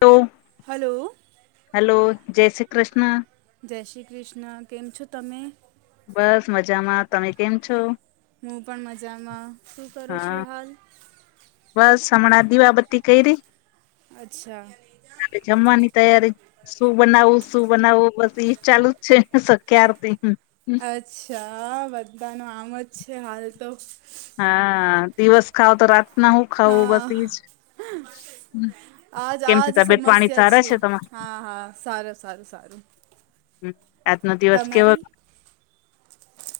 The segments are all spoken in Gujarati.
હલો હલો હલો જય શ્રી કૃષ્ણ જય શ્રી કૃષ્ણ કેમ છો તમે બસ મજામાં તમે કેમ છો હું પણ મજામાં શું કરું હા છું હાલ બસ હમણાં દિવાબત્તી કઈ રી અચ્છા હલે જમવાની તૈયારી શું બનાવું શું બનાવવું બસ એ ચાલુ જ છે ને કતી હમ અચ્છા બધાનું આમ જ છે હાલ તો હા દિવસ ખાાવ તો રાતના હું ખાવું હા બસ જ આજ આજ સમસ્યા છે હા હા સારું સારું સારું હમ આજનો દિવસ કેવ તમારી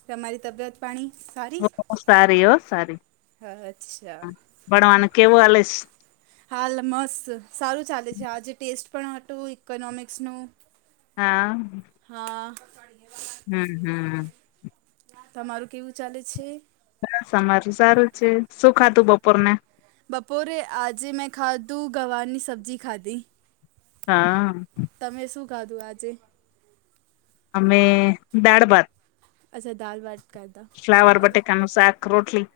તમારી તબિયત પાણી સારી સારી હો સારી અચ્છા ભણવાનું કેવું હલેશ હાલ મસ્ત સારું ચાલે છે આજે ટેસ્ટ પણ હતું ઇકોનોમિક્સનું હા હા હમ હમ તમારું કેવું ચાલે છે બસ અમારું સારું છે શું ખાતું બપોર ને બપોરે આજે મેં ખાધું ગંવાની સબ્જી ખાધી હા તમે શું ખાધું આજે અમે દાડભાત અસ દાલ બાટ ફ્લાવર બટેાકાનું સાક રોટલી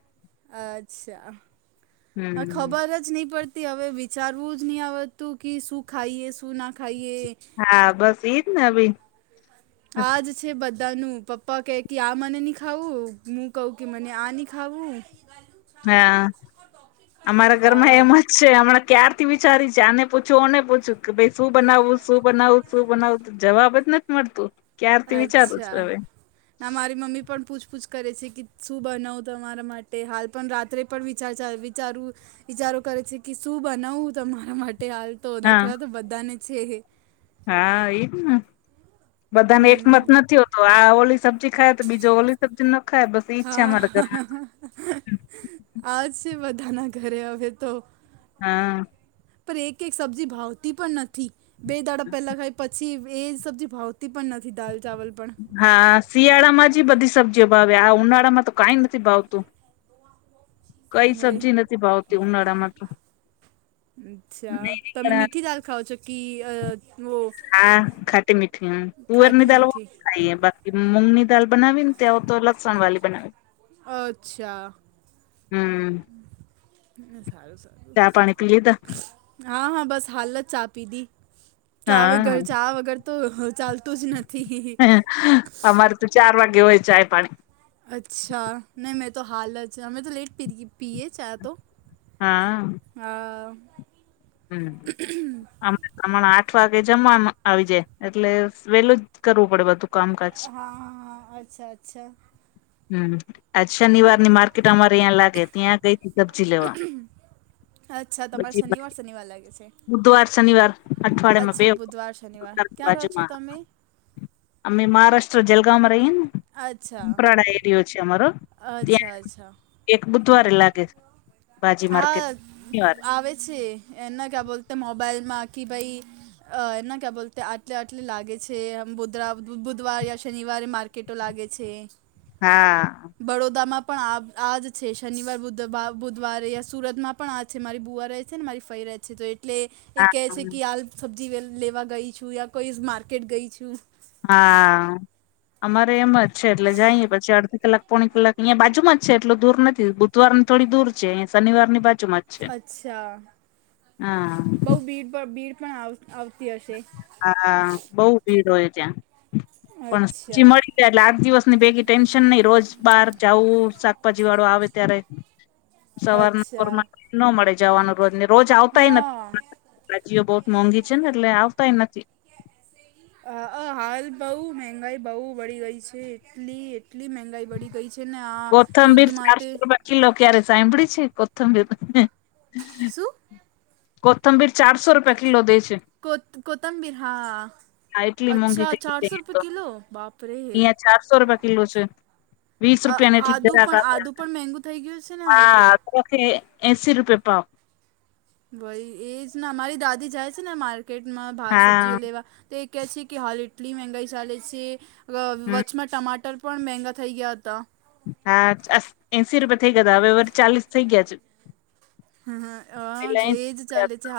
અચ્છા હા હમ. ખબર જ ન પડ હવે વિચારવું જ નહી આવતું કે શું ખાઈએ શું નાખ હા બસ ઈજ ને ભી આજ છે બધાનું પપ્પા કહે કે આ મને નહીં ખાવું હું કહું કે મને આ નહી ખાવું સ ગ હા અમારા ઘરમાં હા એમ જ છે હમણાં ક્યારથી વિચારી છેને પૂછું ઓને પૂછું કે ભ શું બનાવવું શું બનાવવું શું બનાવવું જવાબ જ નથી મળતું ક્યારથી વિચારું અચ્છા છું હવે ના મારી મમ્મી પણ પૂછપૂછ કરે છે કે શું બનાવું તમારા માટે હાલ પણ રાત્રે પણ વિચાર ચાલવી ચારું વિચારો કરે છે કે શું બનાવું તમારા માટે હાલ તો હા નખરા તો બધાને છે હ હા એજ ને બધાને એકમત હમ નથી હોતો. તો આ ઓલી સબ્જી ખાય તો બીજો ઓલી સબજ ના ખા બસ એજ છે હા અમારા ઘરમાં હા આજ છે બધાના ઘરે હવે તો હા પર એક એક શબ્જી ભાવતી પણ નથી. બે દાડા પેલા ખાય પછી એ સબ્જી ભાવતી પણ નથી દાલ ચાવલ પણ હા શિયાળામાં જ બધી સબ્જીઓ ભાવે આ ઉનાળામાં તો કઈ નથી ભાવતું હી કઈ સબ્જી નથી ભાવતી ઉનાળા માં તો અચ્છા તમે મીઠી દાલ ખાાવ છો કે અ હા ખાટી મીઠી ખાટી તુવેરની દાળ મીઠી ખાઈએ બાકી મૂગની દાલ બનાવી ને ત્યાઓ તો લસણ વાળી બનાવી અચ્છા હમ સારું ચા પાણી પી લીધા હા હા બસ હાલત ચા પીધી ચા હા વર ચા વગર તો ચાલતું જ નથી. અમારે તો ચાર વાગે હોય ચાય પાણી અચ્છા નહીં મેં તો હાલત મેમેં તો લેટ પી પીએ ચા તો હા હ હમ હમણા આઠ વાગે જમવામા આવી જાય એટલે વેલું જ કરવું પડે બધું કામકાજ હા હા અચ્છા અચ્છા હમ આજ શનવારની માર્ક તમારે અહીંયા લાગે ત્યાં ગઈ સબ્જી લેવા પછી. સનીવા લાગ છે. બુધવાર શનિવાર અઠવાડિયા માં બે અચ્છા બુધવાર શનિવાર વખત ક્યાં રહો છો બાજુમાં તમે અમે મહારાષ્ટ્ર જલગામંમાં રહીએ ને અચ્છા કપરાડા એરયો છે અમારો ત્યાં અચ્છા અચ્છા એક બુધવારે લાગે ભાજી માર્કેટ હા શનિવારે આવે છે એના ક્યા બોલતા મોબાઈલમાં કે ભાઈ. અ એના ક્યા બોલ આટલે આટલે લાગે છે બુધવાર યા શનિવારે માર્કેટ કેટો લાગે છે. હા બડોદામાં પણ આજ છે શનિવાર બુધ. ધવારે સુરતમાં પણ આ છે મારી બુવા રહે છે ને મારી ફઈ રહે છે તો એટલે એ કેહે હા છે કે હાલ સબ્જી લેવા ગઈ છું યા કોઈ માર્કેટ ગઈ છું. હા અમારે એમ જ છે એટલે જઈએ પછી અડધી કલાક પોણી કલાક અહીિયાયા બાજુ માં છે એટું દૂર નથી બુધવારની થોડી દૂર છે શનિવાની બાજુ માં છે. અચ્છા હા બઉ ભીડ ભીડ પણ આવતી હશે. હા બઉુ ભીડ હોય ત્યાં પણ અચ્છા સચી મળી એટલે આઠ દિવસ ની ભેગી ટેન્શન નહી રોજ બાર જવું શાકભાજી વાળું આવે ત્યારે કે સવાર નર ન મળે જવાનું રોજને રોજ આવતાય નથી હા ભાજીઓ બહોત મોંઘી છે ને એટલે આવતાય નથી. હાલ બઉ મેહગાઈ બહ વળી ગઈ છે. એટલી એટલી મહેંગાઈ વળી. ગઈ છેને, આ કોથંબીર યુદ્ધ ચારસો માટે રૂપિયા કિલો ક્યારે સાંભળી છે, કોથમબી શું કોથમબીર ચારસો રૂપિયા કલો દઈ છે. કો કોતંબીર હા હા એટલી મોંઘી અચ્છા થ ચારસો ગ રૂપિયા તો, કિલો બાપરે અહં ચારસો રૂપિયા કિલો છે. વીસ રૂપિયાને એટલી આદુ ગ્રાક પણ આપ આદુ પણ મહેંગું થઈ ગયું છે ને હાલ તો હા એસી રૂપિયા પાાવ. ભાઈ એજ ને અમારી દાદી જાય છે ને માર્કેટમાં હા સબ્જીઓ લેવા. તે કહે છે કે હાલ એઇટલી મંગાઈ ચાલે છે હમ વચમાં ટમાટર પણ મેગા થઈ ગયા હતા. હા એસી રૂપિયા થઈ, ગયા હવે એ માથી ચાલીસ થઇ ગયા છે. હ પેલા એસી એજ રૂપિયા ચાલે છે, હતા.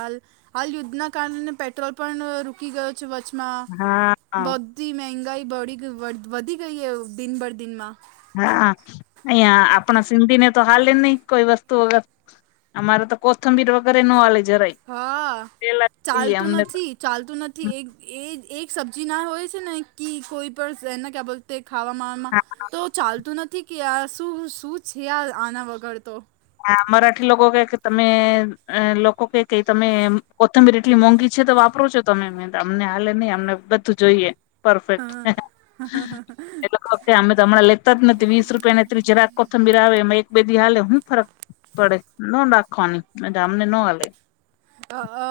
હાલ યુદ્ધના કારણે પેટ્રોલ પણ રૂકી ગયો. વચમાં હા બોવ એ મંગાઈ બી વધી ગઈ એ દિનભર દિનમાં. હા અહિયાં આપણા સિંધી ને તો હાલે જ નહી કોઈ વસ્તુ વગર. અમારે તો કોથમીર વગર પણ નો હાલે જરાય હા, પેલા જોઈએ ચાલતું અમને તો નથી. ચાલતું નથી એક એ એક સબ્જી ના હોય છે. ને કે કોઈ પણ એને ક્યાં બોલતે ખાવામાં હા તો ચાલતું નથી કે આ શું શું છે. આના વગર તો હ મરાઠી લોકો કે કે તમે એ લોકો કેઇકે તમે કોથમીર આટલી મોંઘી છે. તોપ વાપરો છો તમે અમને હાલે નહી અમને તો બધું જોઈએ. પર્ફેક્ટ ઓકે અમે હમણાં લેતા જ નથી વીસ રૂપિયા ને જરાક કોથમીર આવે એમાં એક બે દિવસ હાલે એમાં હું ફરક પડે ન નાખવાની અમને ન હાલે. અ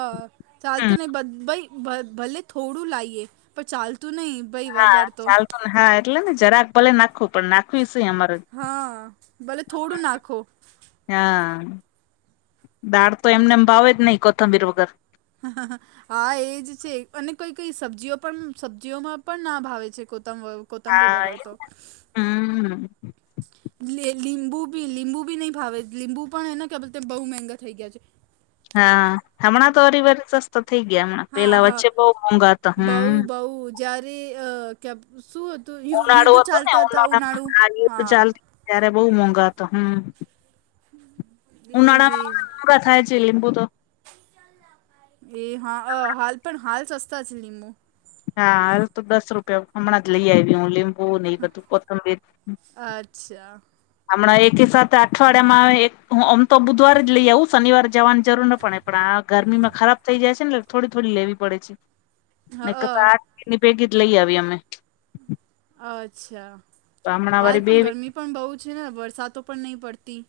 ચાલતુ હમ નહી ભાઈ ભલે થોડું લાઈએ. પણ ચાલતું નહી ભાઈ હા વગર તો ચાલતું હા એટલે ને જરાક ભલે નાખવું પણ નાખવી છે. એમાં હા ભલે થોડું નાખો. હા દાળ તો એમનેમ ભાવે જ, નહી કોથમબીર વગર. હ હ હા હા એજ છે અને કોઈ, કઈ સબ્જીઓ પણ સબ્જીઓમાં પણ ના ભાવે છે કોથમબીર હા એ હમ. લીંબુ લીંબુ ભી નહી ભાવે લીંબુ પણ એને કે બહુ મહેગા થઈ ગયા છે. હા હમણાં તો હરિવાર સસ્તા થઇ ગયા હમણાં હા પેલા હા વચ્ચે બહ મોઘા હતા હમ જયારે અ, શું હતું ઉનાળો યુદ્ધ હતો ને ચાલતા હતા ઉનાળુ ઉનાળામાં આ યુદ્ધ હા ચાલતી ત્યારે બઉ મોંઘા હતો હમ એ જ ઉનાળામાં મોંઘા થાય છે લીંબુ તો એ હા પણ હાલ સસ્તા છે. લીંબુ હા હાલ તો દસ રૂપિયા હમણાં જ લઈ આવી હું લીંબુ ને બધું કોથમબીર. અચ્છા હમણાં એક સાથે, અઠવાડિયામાં એક તો બુધવારે જ લઈ આવવું શનિવારે જવાની જરૂર ન, પડે પણ આ ગરમીમાં ખરાબ થઇ જાય છે ને થોડી થોડી લેવી પડે છે હ નહીતર અ તો આઠ દિવસ ની ભેગી જ, લઈ આવી અમે અચ્છા તો હમણાં વરી હાલ બે પણ ગરમી પણ બહુ છે, ને વરસાદ પણ નહીં પડતી.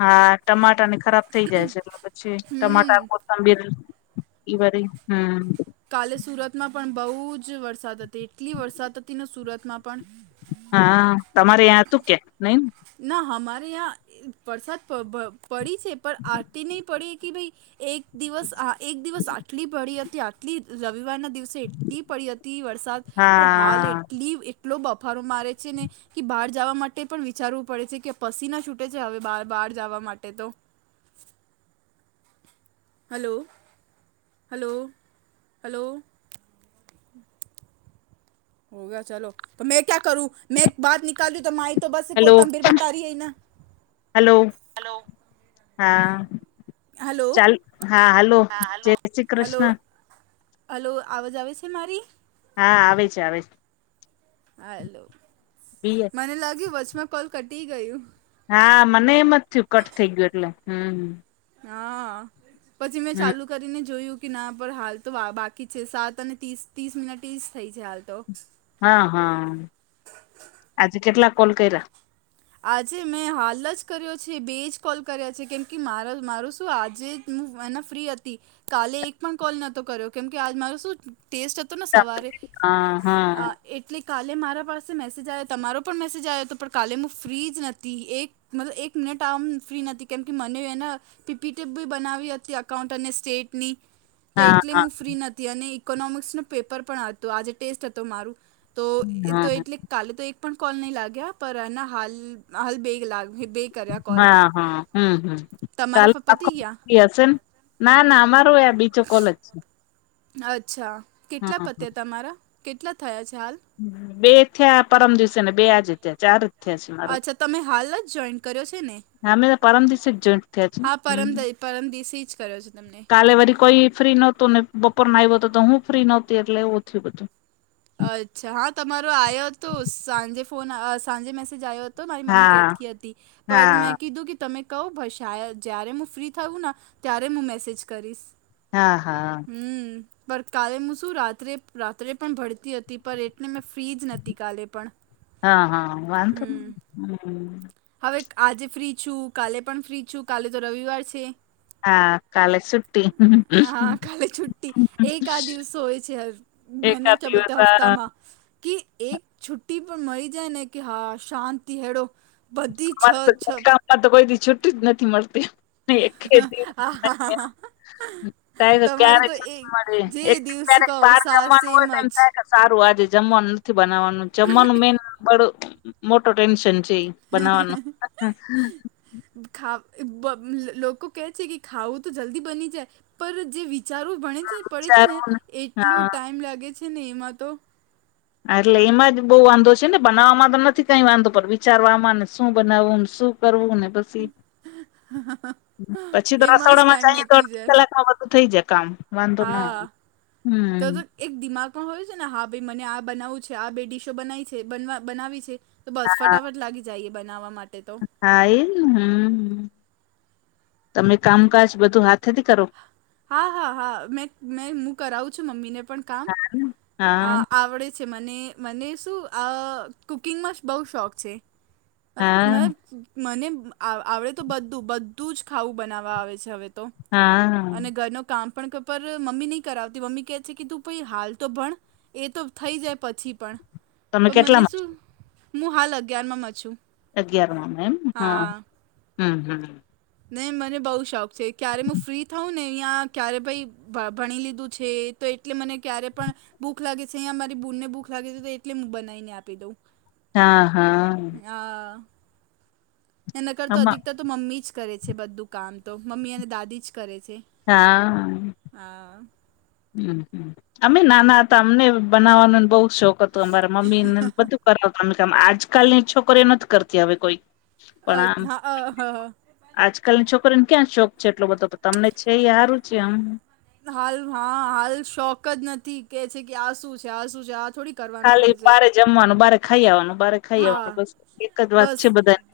હા ટમાટા ને ખરાબ થઈ જાય છે. એટલે પછી હમ ટમાટા એ બરી, હમ કાલે સુરતમાં પણ બહુ જ વરસાદ હતી એટલી વરસાદ હતી, ને સુરતમાં પણ હા, તમારે ત્યાં હતું કે નઈ ને ના હમારે વરસાદ પડી છે. પર આટલી નહી પડી કે ભાઈ એક દિવસ આ, એક દિવસ આટલી પડી હતી આ એટલી રવિવારના દિવસે એટલી પડી હતી વરસાદ પણ હાલ હા એટલી એટલી કેટલો બફારો મારે છે ને કે એ બહાર જવા માટે પણ વિચારવું પડે છે કે પસીના છૂટે છે હવે બહાર જવા માટે તો હલો હલો, હલો હમ હો ગયા ચાલો, તો મેં ક્યા કરું મેં એક બાત નિકાલ દુ તો માઇક તો બસ હેલો કોથમબીર બતા રહી એ ના, હેલો હલો હા, ચાલ હા, હાલો જય શ્રી કૃષ્ણ હલો, આવાજ આવે છે મારી હા, આવે છે, આવે છે હલો બી એ મને લાગ્યું વચમાં કોલ કટી ગયું હા, મને એમ જ થયું કટ થઇ ગયું એટલે, હમ હા, પછી મેં હમ ચાલુ કરીને જોયું કે ના પર હાલ તો બાકી છે સાત અને તીસ, ત્રીસ મિનિટ ઈસ થઈ છે હાલ તો હા, હા, આજે કેટલા કોલ કર્યા આજે મેં હાલ જ કર્યો છે બે જ કોલ કર્યા છે કેમ કે મારો મારું શું આજે જ હું એને ફ્રી હતી કાલે એક પણ કોલ નહોતો કર્યો કેમ કે આ મારો શું ટેસ્ટ હતો તોમે સવારે હા હા આ એટલે કાલે મારા પાસે મેસેજ આયો, તમારો પણ મેસેજ આયો તો પણ કાલે હું ફ્રી જ નથી, એક મતલબ એક મિનટ આમ ફ્રી નહોતી કેમ કે મને હે ને પીપીટીપ બી બનાવી હતી અકાઉન્ટ અને સ્ટેટની તો હા એટલે હા હું ફ્રી નથી અને ઇકોનોમિક્સ ન પેપર પણ હતો આજે ટેસ્ટ હતો મારું તો એ તો હા એટલે કાલે તો એક પણ કોલ નહી લાગ્યા પરા ના હાલ, હાલ બેગ લાગ બેગ હા, હા, હમ, હમ, ચાલ તમારા ફ- રાખો પતી ગયા [unintelligible] ના, ના અમારો ય બીજો કોલ છે અચ્છા, કેટલા હા પત્યા તમારા કેટલા થયા છે હાલ બે થયા પરમ દિવસે ને બે આજે ત્યા ચાર થયા છે અચ્છા, મારા તમે હાલ જ જોઈન કર્યો છે ને અમે તો પરમ દિવસે જ જોઈન્ટ થયા છે હા હમ પરમદ પરમદિસી જ કર્યો છે તમને કાલે વરી કોઈ ફ્રી નહોતું ને બપોરને આવ્યો તો તો હું ફ્રી નહોતી એટલે એવું થયું બધું અચ્છા, હા તમારો આયો તો, સાંજે ફોન સાંજે મેસેજ આયો તો મારી મમ્મી હા કેતી હતી પણ મેં હા કીધું કે તમે કહો ભાઈ શ જ્યારે હું ફ્રી થયું ને ત્યારે હું મેસેજ કરીશ હા, હા હમ પણ કાલે હું શું રાત્રે રાત્રે પણ ભરતી તી હતી પણ એટલે મેં ફ્રી જ નતી કાલે પણ હા, હા, વાહ હમ હવે આજે ફ્રી છું, કાલે પણ ફ્રી છું, કાલે તો રવિવાર છે હા કાલે છુટ્ટી હા, કાલે છુ્ટી, એક આ દિવસો હોય છે ભહેના એકાદ ક દિવસ બોલતા અમારે હપતામાં કે એક છુટ્ટી પણ મળી જાય ને કે હા શાંતિ હેળો અરે તોકામમાં તો કોઈ છુટી જ નથી મળતી એક હા, હા, હા, હ થ કે ક્યારે મળે, જે એક દિવસ ક્યારેક કહો બાર સા જમવાનું સેમ હોય તો એમ થાય કે જ સારું આજે જમવાનું બનાવાનુ, જમવાનું મેન બડો, મોટો ટેન્શન છે એ બનાવવાનું ખ લોકો કહે છે કે ખાવું તો જલ્દી બની જાય પણ જે વિચારો ભણે છે પડે છે ને વિચારવું એટલો હા ટાઈમ લાગે છે ને એમાં તો. હા એટલે એમાં જ બહુ વાંધો છે ને બનાવવામાં તો નથી કઈ વાંધો પણ વિચારવામાં ને શું બનાવવું ને શું કરવું ને પછી પછી તો એમાં જ રસોડામાં ચ ટાઈમ તો નીકળી અડધી જાય કલાકમાં થઈ જાય કામ. વાંધો ના હા આવે ત હમ તો એક દિમાગમાં હોયું છે ને હા ભાઈ મને આ બનાવું છે આ બે ડડીશો બનાવી છે બનાવી છે. તો બસ હા ફટાફટ લાગી જઈએ બનાવવા માટે તો હા એ ને હમ તમે કામકાજ બધું હાથેથી કરો. હા હા હા મે હું કરાવું છું મમ્મી ને પણ કામ હમ અ આવડે છે મને મને શું કુકિંગમાં બહુ શોખ છે હા મબ મને આવડે તો બધું બધું જ ખાવું બનાવવા આવે છે હવે તો હા અને ઘર ન કામ પણર મમ્મી નહી કરાવતી મમ્મી કેહે છે કે તું પ હાલ તો ભણ એ તો થઈ જાય પછી પણ તમે પણ મને કેટલામાં છો શું હું હાલ અગિયારમાં છું અગિયારમાં મે એમ હા હમ હમ નહી મને બહુ શોખ છે ક્યારે હું ફ્રી થઉં ને અહીંયા ક્યારે ભાઈ ભણી લીધું છે તો એટલે મને ક્યારે પણ ભૂખ લાગે છે અહીં મારી ભૂનને ભૂખ લાગે છે એટલે હું બનાવીને આપી દઉં હા હા હ એ ન કર તો આમાં અધિકતાર તો મમ્મી જ કરે છે બધું કામ તો મમ્મી અને દાદી જ કરે છે હા હા હમ અમે નાના હતા અમને બનાવવાનુંને બહ શોખ હતું અમારા મમ્મી બધું કરવા કામ આજકાલ ની છોકરી નથી કરતી હ કોઈ પણ આમ અ્છા હ હા આજકાલની છોકરીને ક્યાં શોખ છે એટલો બધો તમને છેયારું છે આમ હાલ હા હાલ શોખ જ નથી કે છે કે આ શું છે આ શું છે આ થોડી કરવાનું ખાલી હોય છે બારે જમવાનું બારે ખાઈ આવવાનું બારે ખાઈ આવવાનું હા બસ એક જ વાત બસ છે બધાની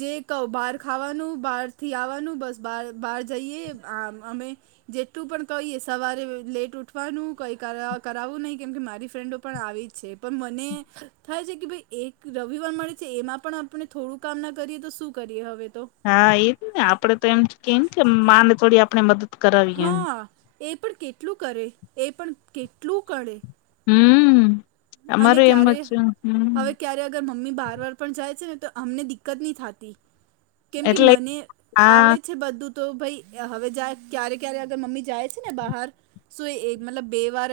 જે કહું બહાર ખાવાનું બહારથી આવવાનું બસ બહાર બહાર જઈએ આ અમે જેટલું પણ કહીએ સવારે લેટ ઉઠવાનું કઈ કરાવવું નહીિ કેમકે મારી ફ્રેન્ડો પણ આવી જ છે પ મને થાય છે કે ભાઈ એક રવિવાર મળે છે એમાં પણ આપણે થોડું કામ ના કરીએ તો શું કરીએ હવે તો હા એ જ ને આપડે તો એમ કેમ કે માને થોડી આપણે મદદ કરાવીએ એમ હા એ પણ કેટલું કરે એ પણ કેટલું કે હમ અમારું એમ જ હમ અર મમ્મી બાર વાર પણ જાય છે ને તો અમને દિક્કત નહી થતી કેમ કે એટલે મને આ આવડે છે બધું તો ભાઈ હવે જાય ક્યારે ક્યારેગર મમ્મી જાય છે ને બહાર સ એ મતલબ બે વાર